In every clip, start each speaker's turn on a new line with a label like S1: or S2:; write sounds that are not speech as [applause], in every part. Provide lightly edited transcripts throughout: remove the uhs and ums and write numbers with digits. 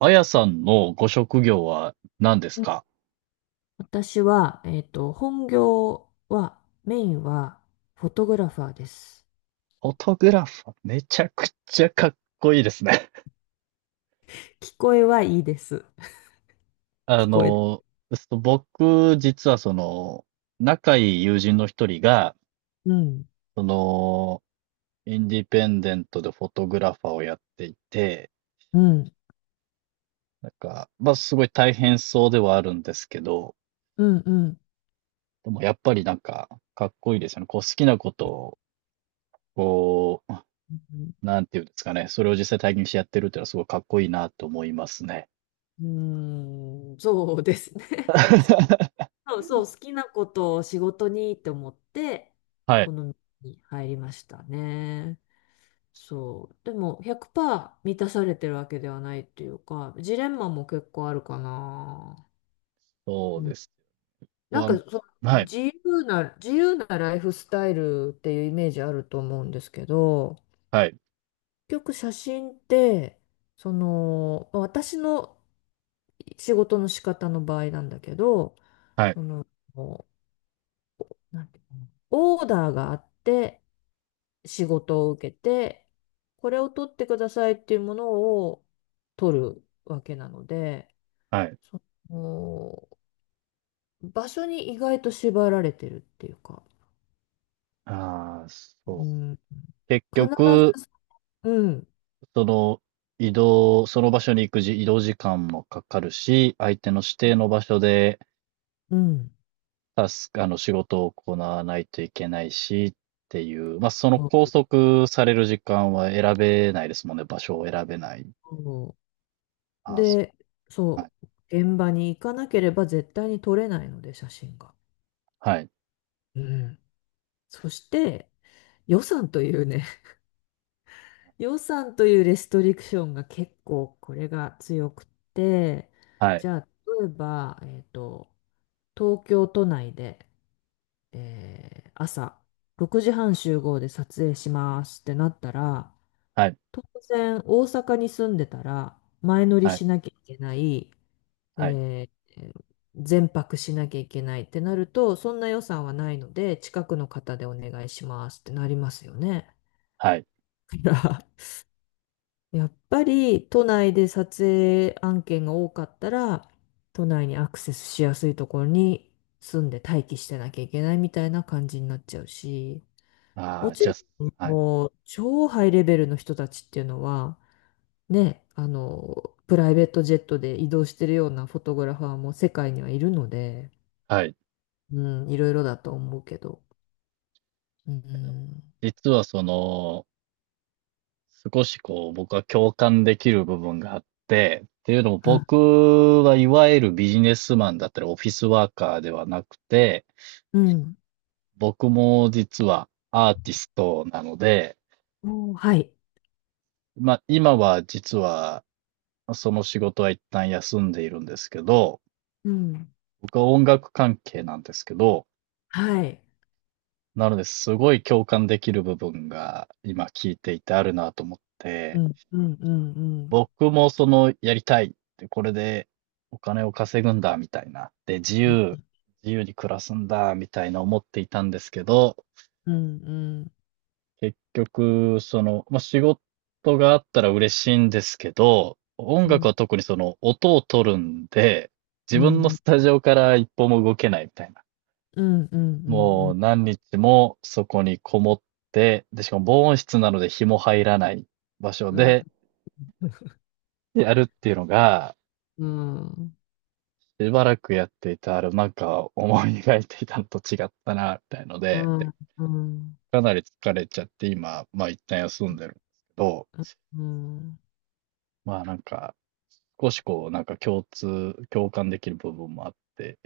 S1: あやさんのご職業は何です
S2: うん。
S1: か？
S2: 私は、本業は、メインは、フォトグラファーです。
S1: フォトグラファー。めちゃくちゃかっこいいですね。
S2: 聞こえはいいです。
S1: [laughs] あ
S2: 聞こえ、
S1: の、僕、実は仲いい友人の一人が、
S2: うん、
S1: その、インディペンデントでフォトグラファーをやっていて、
S2: うん、
S1: すごい大変そうではあるんですけど、
S2: うん、うん、
S1: でもやっぱりかっこいいですよね。こう、好きなことを、こ
S2: う
S1: う、なんていうんですかね。それを実際体験してやってるっていうのはすごいかっこいいなと思いますね。
S2: ん、うん、そうですね。[laughs]
S1: [laughs]
S2: そうそう、好きなことを仕事にって思って、
S1: はい。
S2: この道に入りましたね。そう。でも、100%満たされてるわけではないっていうか、ジレンマも結構あるかな。
S1: そうです。
S2: うなん
S1: ぼ
S2: か
S1: ん
S2: その
S1: はい、
S2: 自由なライフスタイルっていうイメージあると思うんですけど、
S1: はい、
S2: 結局写真って、まあ私の仕事の仕方の場合なんだけど、
S1: はい、
S2: その、なんていうの、オーダーがあって仕事を受けて、これを取ってくださいっていうものを取るわけなので、
S1: はい。
S2: その、場所に意外と縛られてるっていうか、
S1: ああ、
S2: う
S1: そ
S2: ん、
S1: う。結
S2: 必
S1: 局、
S2: ず、うん、
S1: その、移動、その場所に行くじ、移動時間もかかるし、相手の指定の場所で、
S2: うん、
S1: タスク、あの、仕事を行わないといけないし、っていう、まあ、その
S2: そ
S1: 拘
S2: う
S1: 束される時間は選べないですもんね、場所を選べない。
S2: そう。
S1: ああ、そ
S2: で、
S1: う、は
S2: そ
S1: い、
S2: う、現場に行かなければ絶対に撮れないので、写真が。
S1: はい、
S2: うん。そして、予算というね、[laughs] 予算というレストリクションが結構これが強くって、
S1: はい、
S2: じゃあ、例えば、東京都内で、朝6時半集合で撮影しますってなったら、
S1: はい、
S2: 当然大阪に住んでたら前乗り
S1: はい、
S2: しなきゃいけない、
S1: はい、
S2: えー全泊しなきゃいけないってなると、そんな予算はないので、近くの方でお願いしますってなりますよね。
S1: はい。
S2: [laughs] だから、 [laughs] やっぱり都内で撮影案件が多かったら、都内にアクセスしやすいところに住んで待機してなきゃいけないみたいな感じになっちゃうし、
S1: あ
S2: も
S1: あ、
S2: ち
S1: じゃ
S2: ろん、
S1: あ、はい、
S2: もう超ハイレベルの人たちっていうのは、ね、プライベートジェットで移動してるようなフォトグラファーも世界にはいるので、
S1: はい。
S2: うん、いろいろだと思うけど。うん。
S1: 実はその少しこう、僕は共感できる部分があって、っていうのも
S2: あ、
S1: 僕はいわゆるビジネスマンだったりオフィスワーカーではなくて、
S2: うん。
S1: 僕も実はアーティストなので、
S2: おー、はい。
S1: まあ今は実はその仕事は一旦休んでいるんですけど、
S2: うん。
S1: 僕は音楽関係なんですけど、
S2: はい。
S1: なのですごい共感できる部分が今聞いていてあるなと思っ
S2: う
S1: て、
S2: ん、うん、うん、うん。
S1: 僕もその、やりたいって、これでお金を稼ぐんだ、みたいな。で、自
S2: うん、
S1: 由、自由に暮らすんだ、みたいな思っていたんですけど、
S2: うん、
S1: 結局、仕事があったら嬉しいんですけど、音
S2: う
S1: 楽は
S2: ん、
S1: 特にその、音を取るんで、自
S2: う
S1: 分の
S2: ん、うん、
S1: スタジオから一歩も動けないみたいな。
S2: うん、う
S1: もう
S2: ん、
S1: 何日もそこにこもって、で、しかも防音室なので日も入らない場所
S2: うん、わ、
S1: でやるっていうのが、
S2: うん、うん、
S1: しばらくやっていたある、なんか思い描いていたのと違ったな、みたいの
S2: う
S1: で、で、
S2: ん、
S1: かなり疲れちゃって今、まあ一旦休んでるんですけど、
S2: うん。
S1: まあなんか、少しこう、なんか共通、共感できる部分もあって、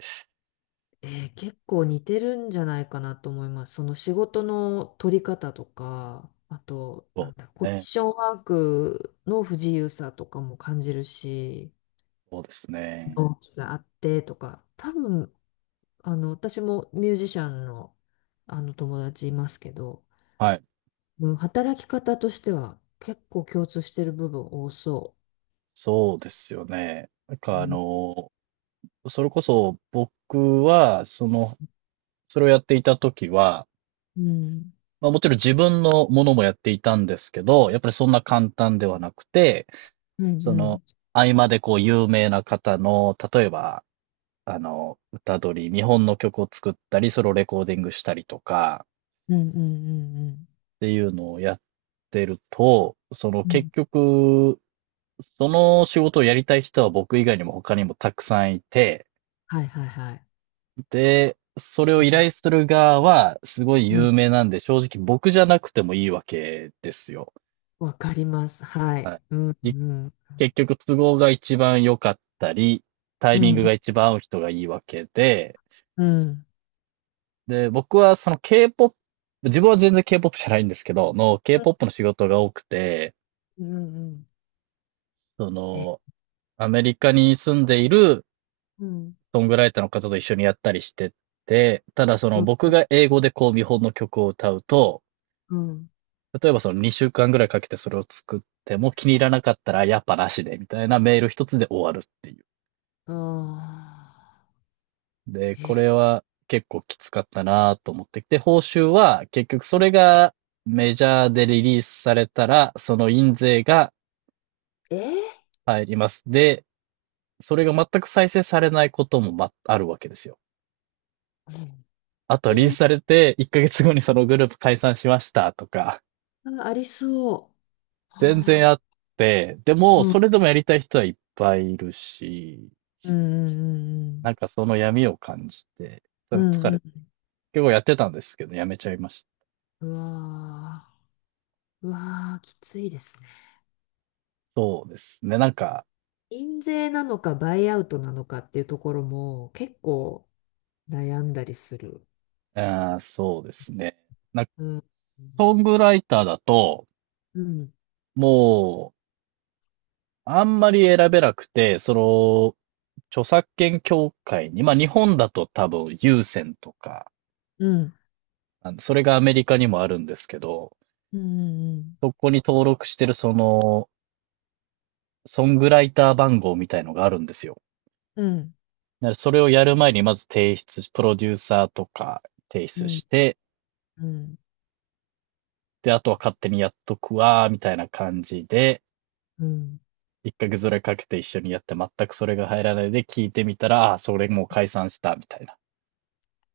S2: 結構似てるんじゃないかなと思います。その仕事の取り方とか、あと、な
S1: そう
S2: んだろう、コ
S1: で
S2: ミッ
S1: すね。
S2: ションワークの不自由さとかも感じるし、
S1: そうですね。
S2: 同期があってとか、多分、私もミュージシャンの、あの友達いますけど、
S1: はい。
S2: うん、働き方としては結構共通してる部分多そ
S1: そうですよね。
S2: う。うん。
S1: それこそ僕は、それをやっていた時は、
S2: うん、
S1: まあもちろん自分のものもやっていたんですけど、やっぱりそんな簡単ではなくて、
S2: うん、
S1: そ
S2: う
S1: の、
S2: ん、
S1: 合間でこう有名な方の、例えば、歌取り、日本の曲を作ったり、ソロレコーディングしたりとか、
S2: うん、うん、うん、
S1: っていうのをやってると、その
S2: う
S1: 結
S2: ん。
S1: 局、その仕事をやりたい人は僕以外にも他にもたくさんいて、
S2: はいはいはい。
S1: で、それ
S2: う
S1: を依
S2: ん。
S1: 頼する側はすごい
S2: う
S1: 有
S2: ん、
S1: 名なんで、正直僕じゃなくてもいいわけですよ。
S2: わかります。はい。
S1: は
S2: うん、
S1: いい
S2: うん、
S1: 結局都合が一番良かったり、タ
S2: う
S1: イミン
S2: ん、
S1: グ
S2: う
S1: が
S2: ん、
S1: 一番合う人がいいわけで、
S2: うん、
S1: で、僕はその K-POP、自分は全然 K-POP じゃないんですけど、の K-POP の仕事が多くて、
S2: うん、うん、
S1: そ
S2: え、
S1: の、アメリカに住んでいる
S2: うん、
S1: ソングライターの方と一緒にやったりしてて、ただその
S2: うん、
S1: 僕が英語でこう見本の曲を歌うと、
S2: うん、
S1: 例えばその2週間ぐらいかけてそれを作っても気に入らなかったらやっぱなしでみたいなメール一つで終わるっていう。
S2: ああ、
S1: で、これは結構きつかったなと思ってきて、報酬は結局それがメジャーでリリースされたら、その印税が
S2: ええ、
S1: 入ります。で、それが全く再生されないこともあるわけですよ。
S2: うん、
S1: あとは
S2: イ
S1: リリース
S2: ンス
S1: されて、1ヶ月後にそのグループ解散しましたとか、
S2: タありそう。
S1: 全然
S2: あ
S1: あって、で
S2: ー、
S1: も、
S2: うん、
S1: それでもやりたい人はいっぱいいるし、
S2: うん、
S1: なんかその闇を感じて、
S2: うん、う
S1: 疲
S2: ん、う
S1: れて、
S2: ん、
S1: 結構やってたんですけど、やめちゃいました。
S2: うん、うわー、うわー、きついですね。
S1: そうですね。なんか、
S2: 印税なのかバイアウトなのかっていうところも結構悩んだりする。
S1: あそうですね。なんか、
S2: うん。
S1: ソングライターだと、
S2: うん、
S1: もう、あんまり選べなくて、著作権協会に、まあ日本だと多分有線とか、
S2: うん、
S1: それがアメリカにもあるんですけど、
S2: うん、うん、
S1: そこに登録してるソングライター番号みたいのがあるんですよ。
S2: うん、
S1: だからそれをやる前にまず提出プロデューサーとか提
S2: う
S1: 出
S2: ん、
S1: して、
S2: うん、
S1: で、あとは勝手にやっとくわ、みたいな感じで、
S2: うん、
S1: 一ヶ月ぐらいかけて一緒にやって全くそれが入らないで聞いてみたら、あそれもう解散した、みたいな。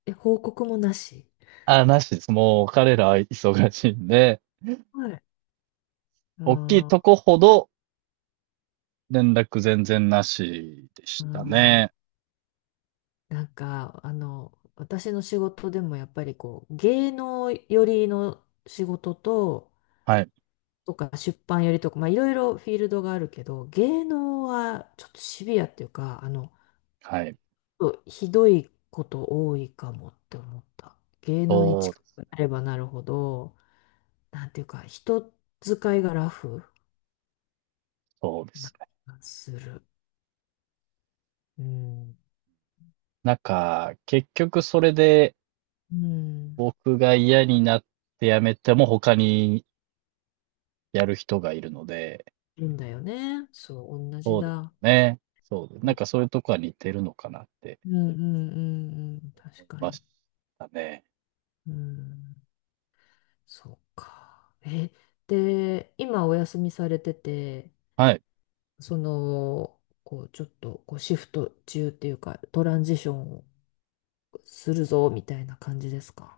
S2: え、報告もなし。
S1: ああ、なしです。もう彼らは忙しいんで、
S2: はい。
S1: 大きいと
S2: あ
S1: こほど連絡全然なしでした
S2: あ、
S1: ね。
S2: なんか、私の仕事でもやっぱりこう、芸能寄りの仕事と、
S1: はい。
S2: とか出版よりとか、まあ、いろいろフィールドがあるけど、芸能はちょっとシビアっていうか、
S1: はい。
S2: ひどいこと多いかもって思った。芸能に
S1: そう
S2: 近
S1: です。
S2: くなればなるほど、なんていうか、人使いがラフ
S1: そうで
S2: な
S1: すね。
S2: 気がする。うん。
S1: なんか、結局それで
S2: うん。
S1: 僕が嫌になって辞めても他にやる人がいるので、
S2: いいんだよね。そう、同じ
S1: そうです
S2: だ。
S1: ね。そうです。
S2: う
S1: なん
S2: ん、
S1: かそういうとこは似てるのかなって
S2: うん、うん、うん。
S1: 思
S2: 確
S1: い
S2: か
S1: まし
S2: に。
S1: たね。
S2: うん。そうか。え、で、今お休みされてて、
S1: はい。
S2: その、こう、ちょっと、こう、シフト中っていうか、トランジションをするぞ、みたいな感じですか。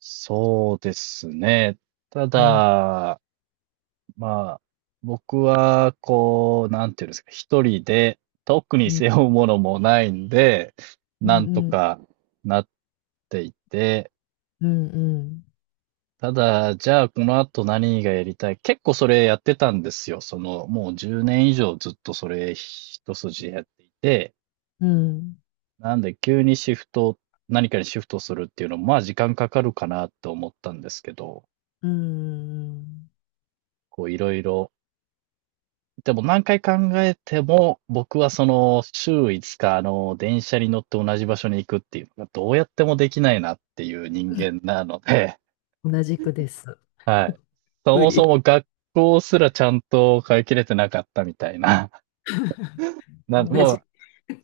S1: そうですね。た
S2: うん、
S1: だ、まあ、僕は、こう、なんていうんですか、一人で、特に
S2: うん、
S1: 背負うものもないんで、
S2: う
S1: な
S2: ん、
S1: んと
S2: うん、
S1: かなっていて、
S2: うん、
S1: ただ、じゃあこの後何がやりたい結構それやってたんですよ。その、もう10年以上ずっとそれ一筋やっていて、
S2: うん、
S1: なんで急にシフト、何かにシフトするっていうのも、まあ時間かかるかなと思ったんですけど、
S2: うん、うん、
S1: こういろいろでも何回考えても、僕はその週5日、電車に乗って同じ場所に行くっていうのがどうやってもできないなっていう人間なので、
S2: 同じくです。
S1: [laughs] はい。そ
S2: 無
S1: もそ
S2: 理。
S1: も学校すらちゃんと通い切れてなかったみたいな。[laughs]
S2: 同
S1: も
S2: じ。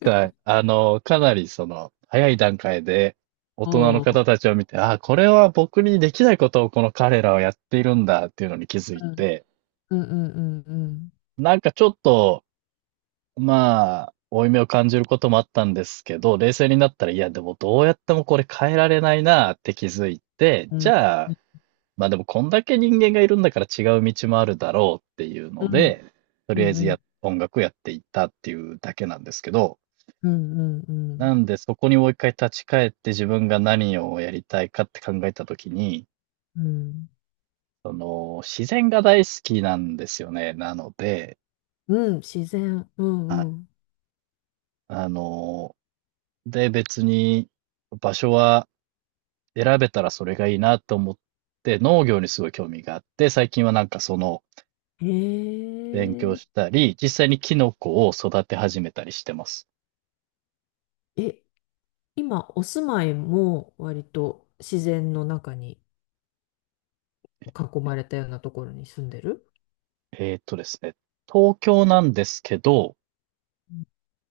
S1: う、はい。あの、かなりその、早い段階で大
S2: お
S1: 人の
S2: ー、
S1: 方たちを見て、ああ、これは僕にできないことをこの彼らはやっているんだっていうのに気づい
S2: うん、
S1: て、
S2: うん、うん、うん、
S1: なんかちょっと、まあ、負い目を感じることもあったんですけど、冷静になったら、いや、でもどうやってもこれ変えられないなって気づいて、
S2: うん、
S1: じゃあ、
S2: うん、
S1: まあでもこんだけ人間がいるんだから違う道もあるだろうっていうの
S2: うん、
S1: で、と
S2: う
S1: りあえ
S2: ん、
S1: ず
S2: う
S1: や、
S2: ん、
S1: 音楽やっていったっていうだけなんですけど、
S2: うん、う
S1: な
S2: ん、
S1: んでそこにもう一回立ち返って自分が何をやりたいかって考えたときに、
S2: うん、
S1: その、自然が大好きなんですよね。なので、
S2: うん、自然。う
S1: は
S2: ん、う
S1: い。
S2: ん。
S1: あの、で、別に場所は選べたらそれがいいなと思って農業にすごい興味があって、最近はなんかその
S2: へ
S1: 勉強
S2: え。
S1: したり、実際にキノコを育て始めたりしてます。
S2: え、今、お住まいも割と自然の中に囲まれたようなところに住んでる。
S1: ですね、東京なんですけど、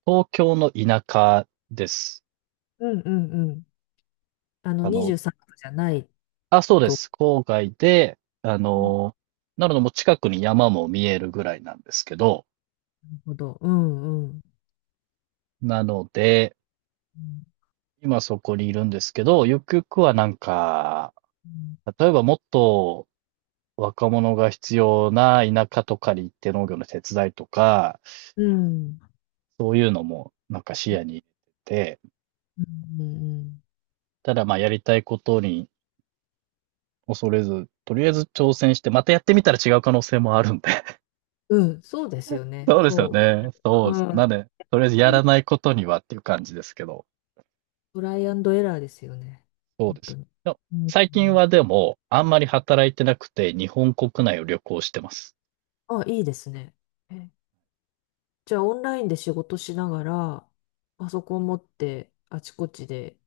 S1: 東京の田舎です。
S2: うん、うん、うん。あの、
S1: あの、
S2: 23区じゃない
S1: あ、そうで
S2: と。
S1: す。郊外で、
S2: うん、
S1: なのでもう近くに山も見えるぐらいなんですけど、
S2: なるほど。うん、うん。
S1: なので、
S2: うん、
S1: 今そこにいるんですけど、ゆくゆくはなんか、例えばもっと若者が必要な田舎とかに行って農業の手伝いとか、
S2: うん。うん、
S1: そういうのもなんか視野に入れてて、
S2: うん、うん。
S1: ただまあやりたいことに恐れず、とりあえず挑戦して、またやってみたら違う可能性もあるんで。[laughs]
S2: うん、そうですよね。
S1: そうですよ
S2: そ
S1: ね。そ
S2: う。
S1: うです。
S2: う
S1: な
S2: ん。
S1: んで、とりあえずやらないことにはっていう感じですけど、
S2: トライアンドエラーですよね。
S1: そう
S2: 本
S1: で
S2: 当
S1: す。
S2: に。
S1: でも
S2: うん、う
S1: 最近
S2: ん、
S1: はでも、あんまり働いてなくて、日本国内を旅行してます。
S2: あ、いいですね。え、じゃあ、オンラインで仕事しながら、パソコン持って、あちこちで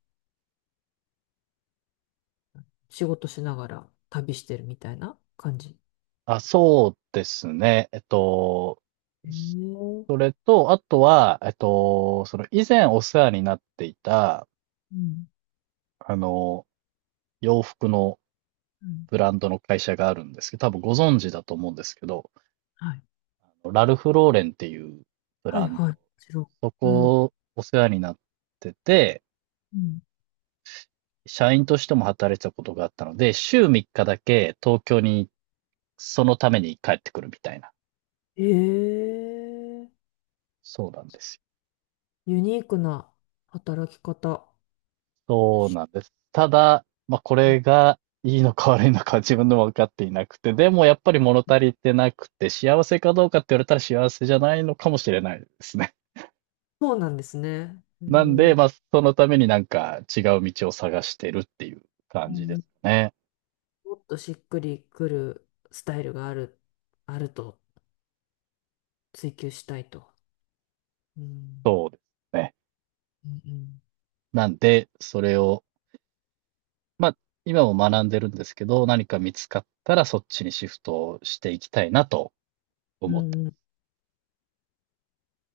S2: 仕事しながら旅してるみたいな感じ。
S1: あ、そうですね。えっと、
S2: へえ、う
S1: それと、あとは、えっと、その以前お世話になっていた、
S2: ん。
S1: あの、洋服の
S2: うん。
S1: ブランドの会社があるんですけど、多分ご存知だと思うんですけど、
S2: はい。
S1: あのラルフ・ローレンっていうブ
S2: は
S1: ラ
S2: い
S1: ンド、
S2: はい。もちろ
S1: そ
S2: ん。うん。
S1: こお世話になってて、
S2: うん。
S1: 社員としても働いてたことがあったので、週3日だけ東京にそのために帰ってくるみたいな。
S2: へえ、
S1: そうなんですよ。
S2: ユニークな働き方。
S1: そうなんです。ただ、まあ、こ
S2: うん、
S1: れがいいのか悪いのかは自分でも分かっていなくて、でもやっぱり物足りてなくて、幸せかどうかって言われたら幸せじゃないのかもしれないですね。
S2: そうなんですね。へ
S1: [laughs] なんで、
S2: え、
S1: まあ、そのためになんか違う道を探してるっていう
S2: う
S1: 感じです
S2: ん。
S1: ね。
S2: もっとしっくりくるスタイルがあると追求したいと。うん。
S1: そうですね。
S2: うん。
S1: なんで、それを、まあ、今も学んでるんですけど、何か見つかったらそっちにシフトをしていきたいなと
S2: う
S1: 思って
S2: ん、うん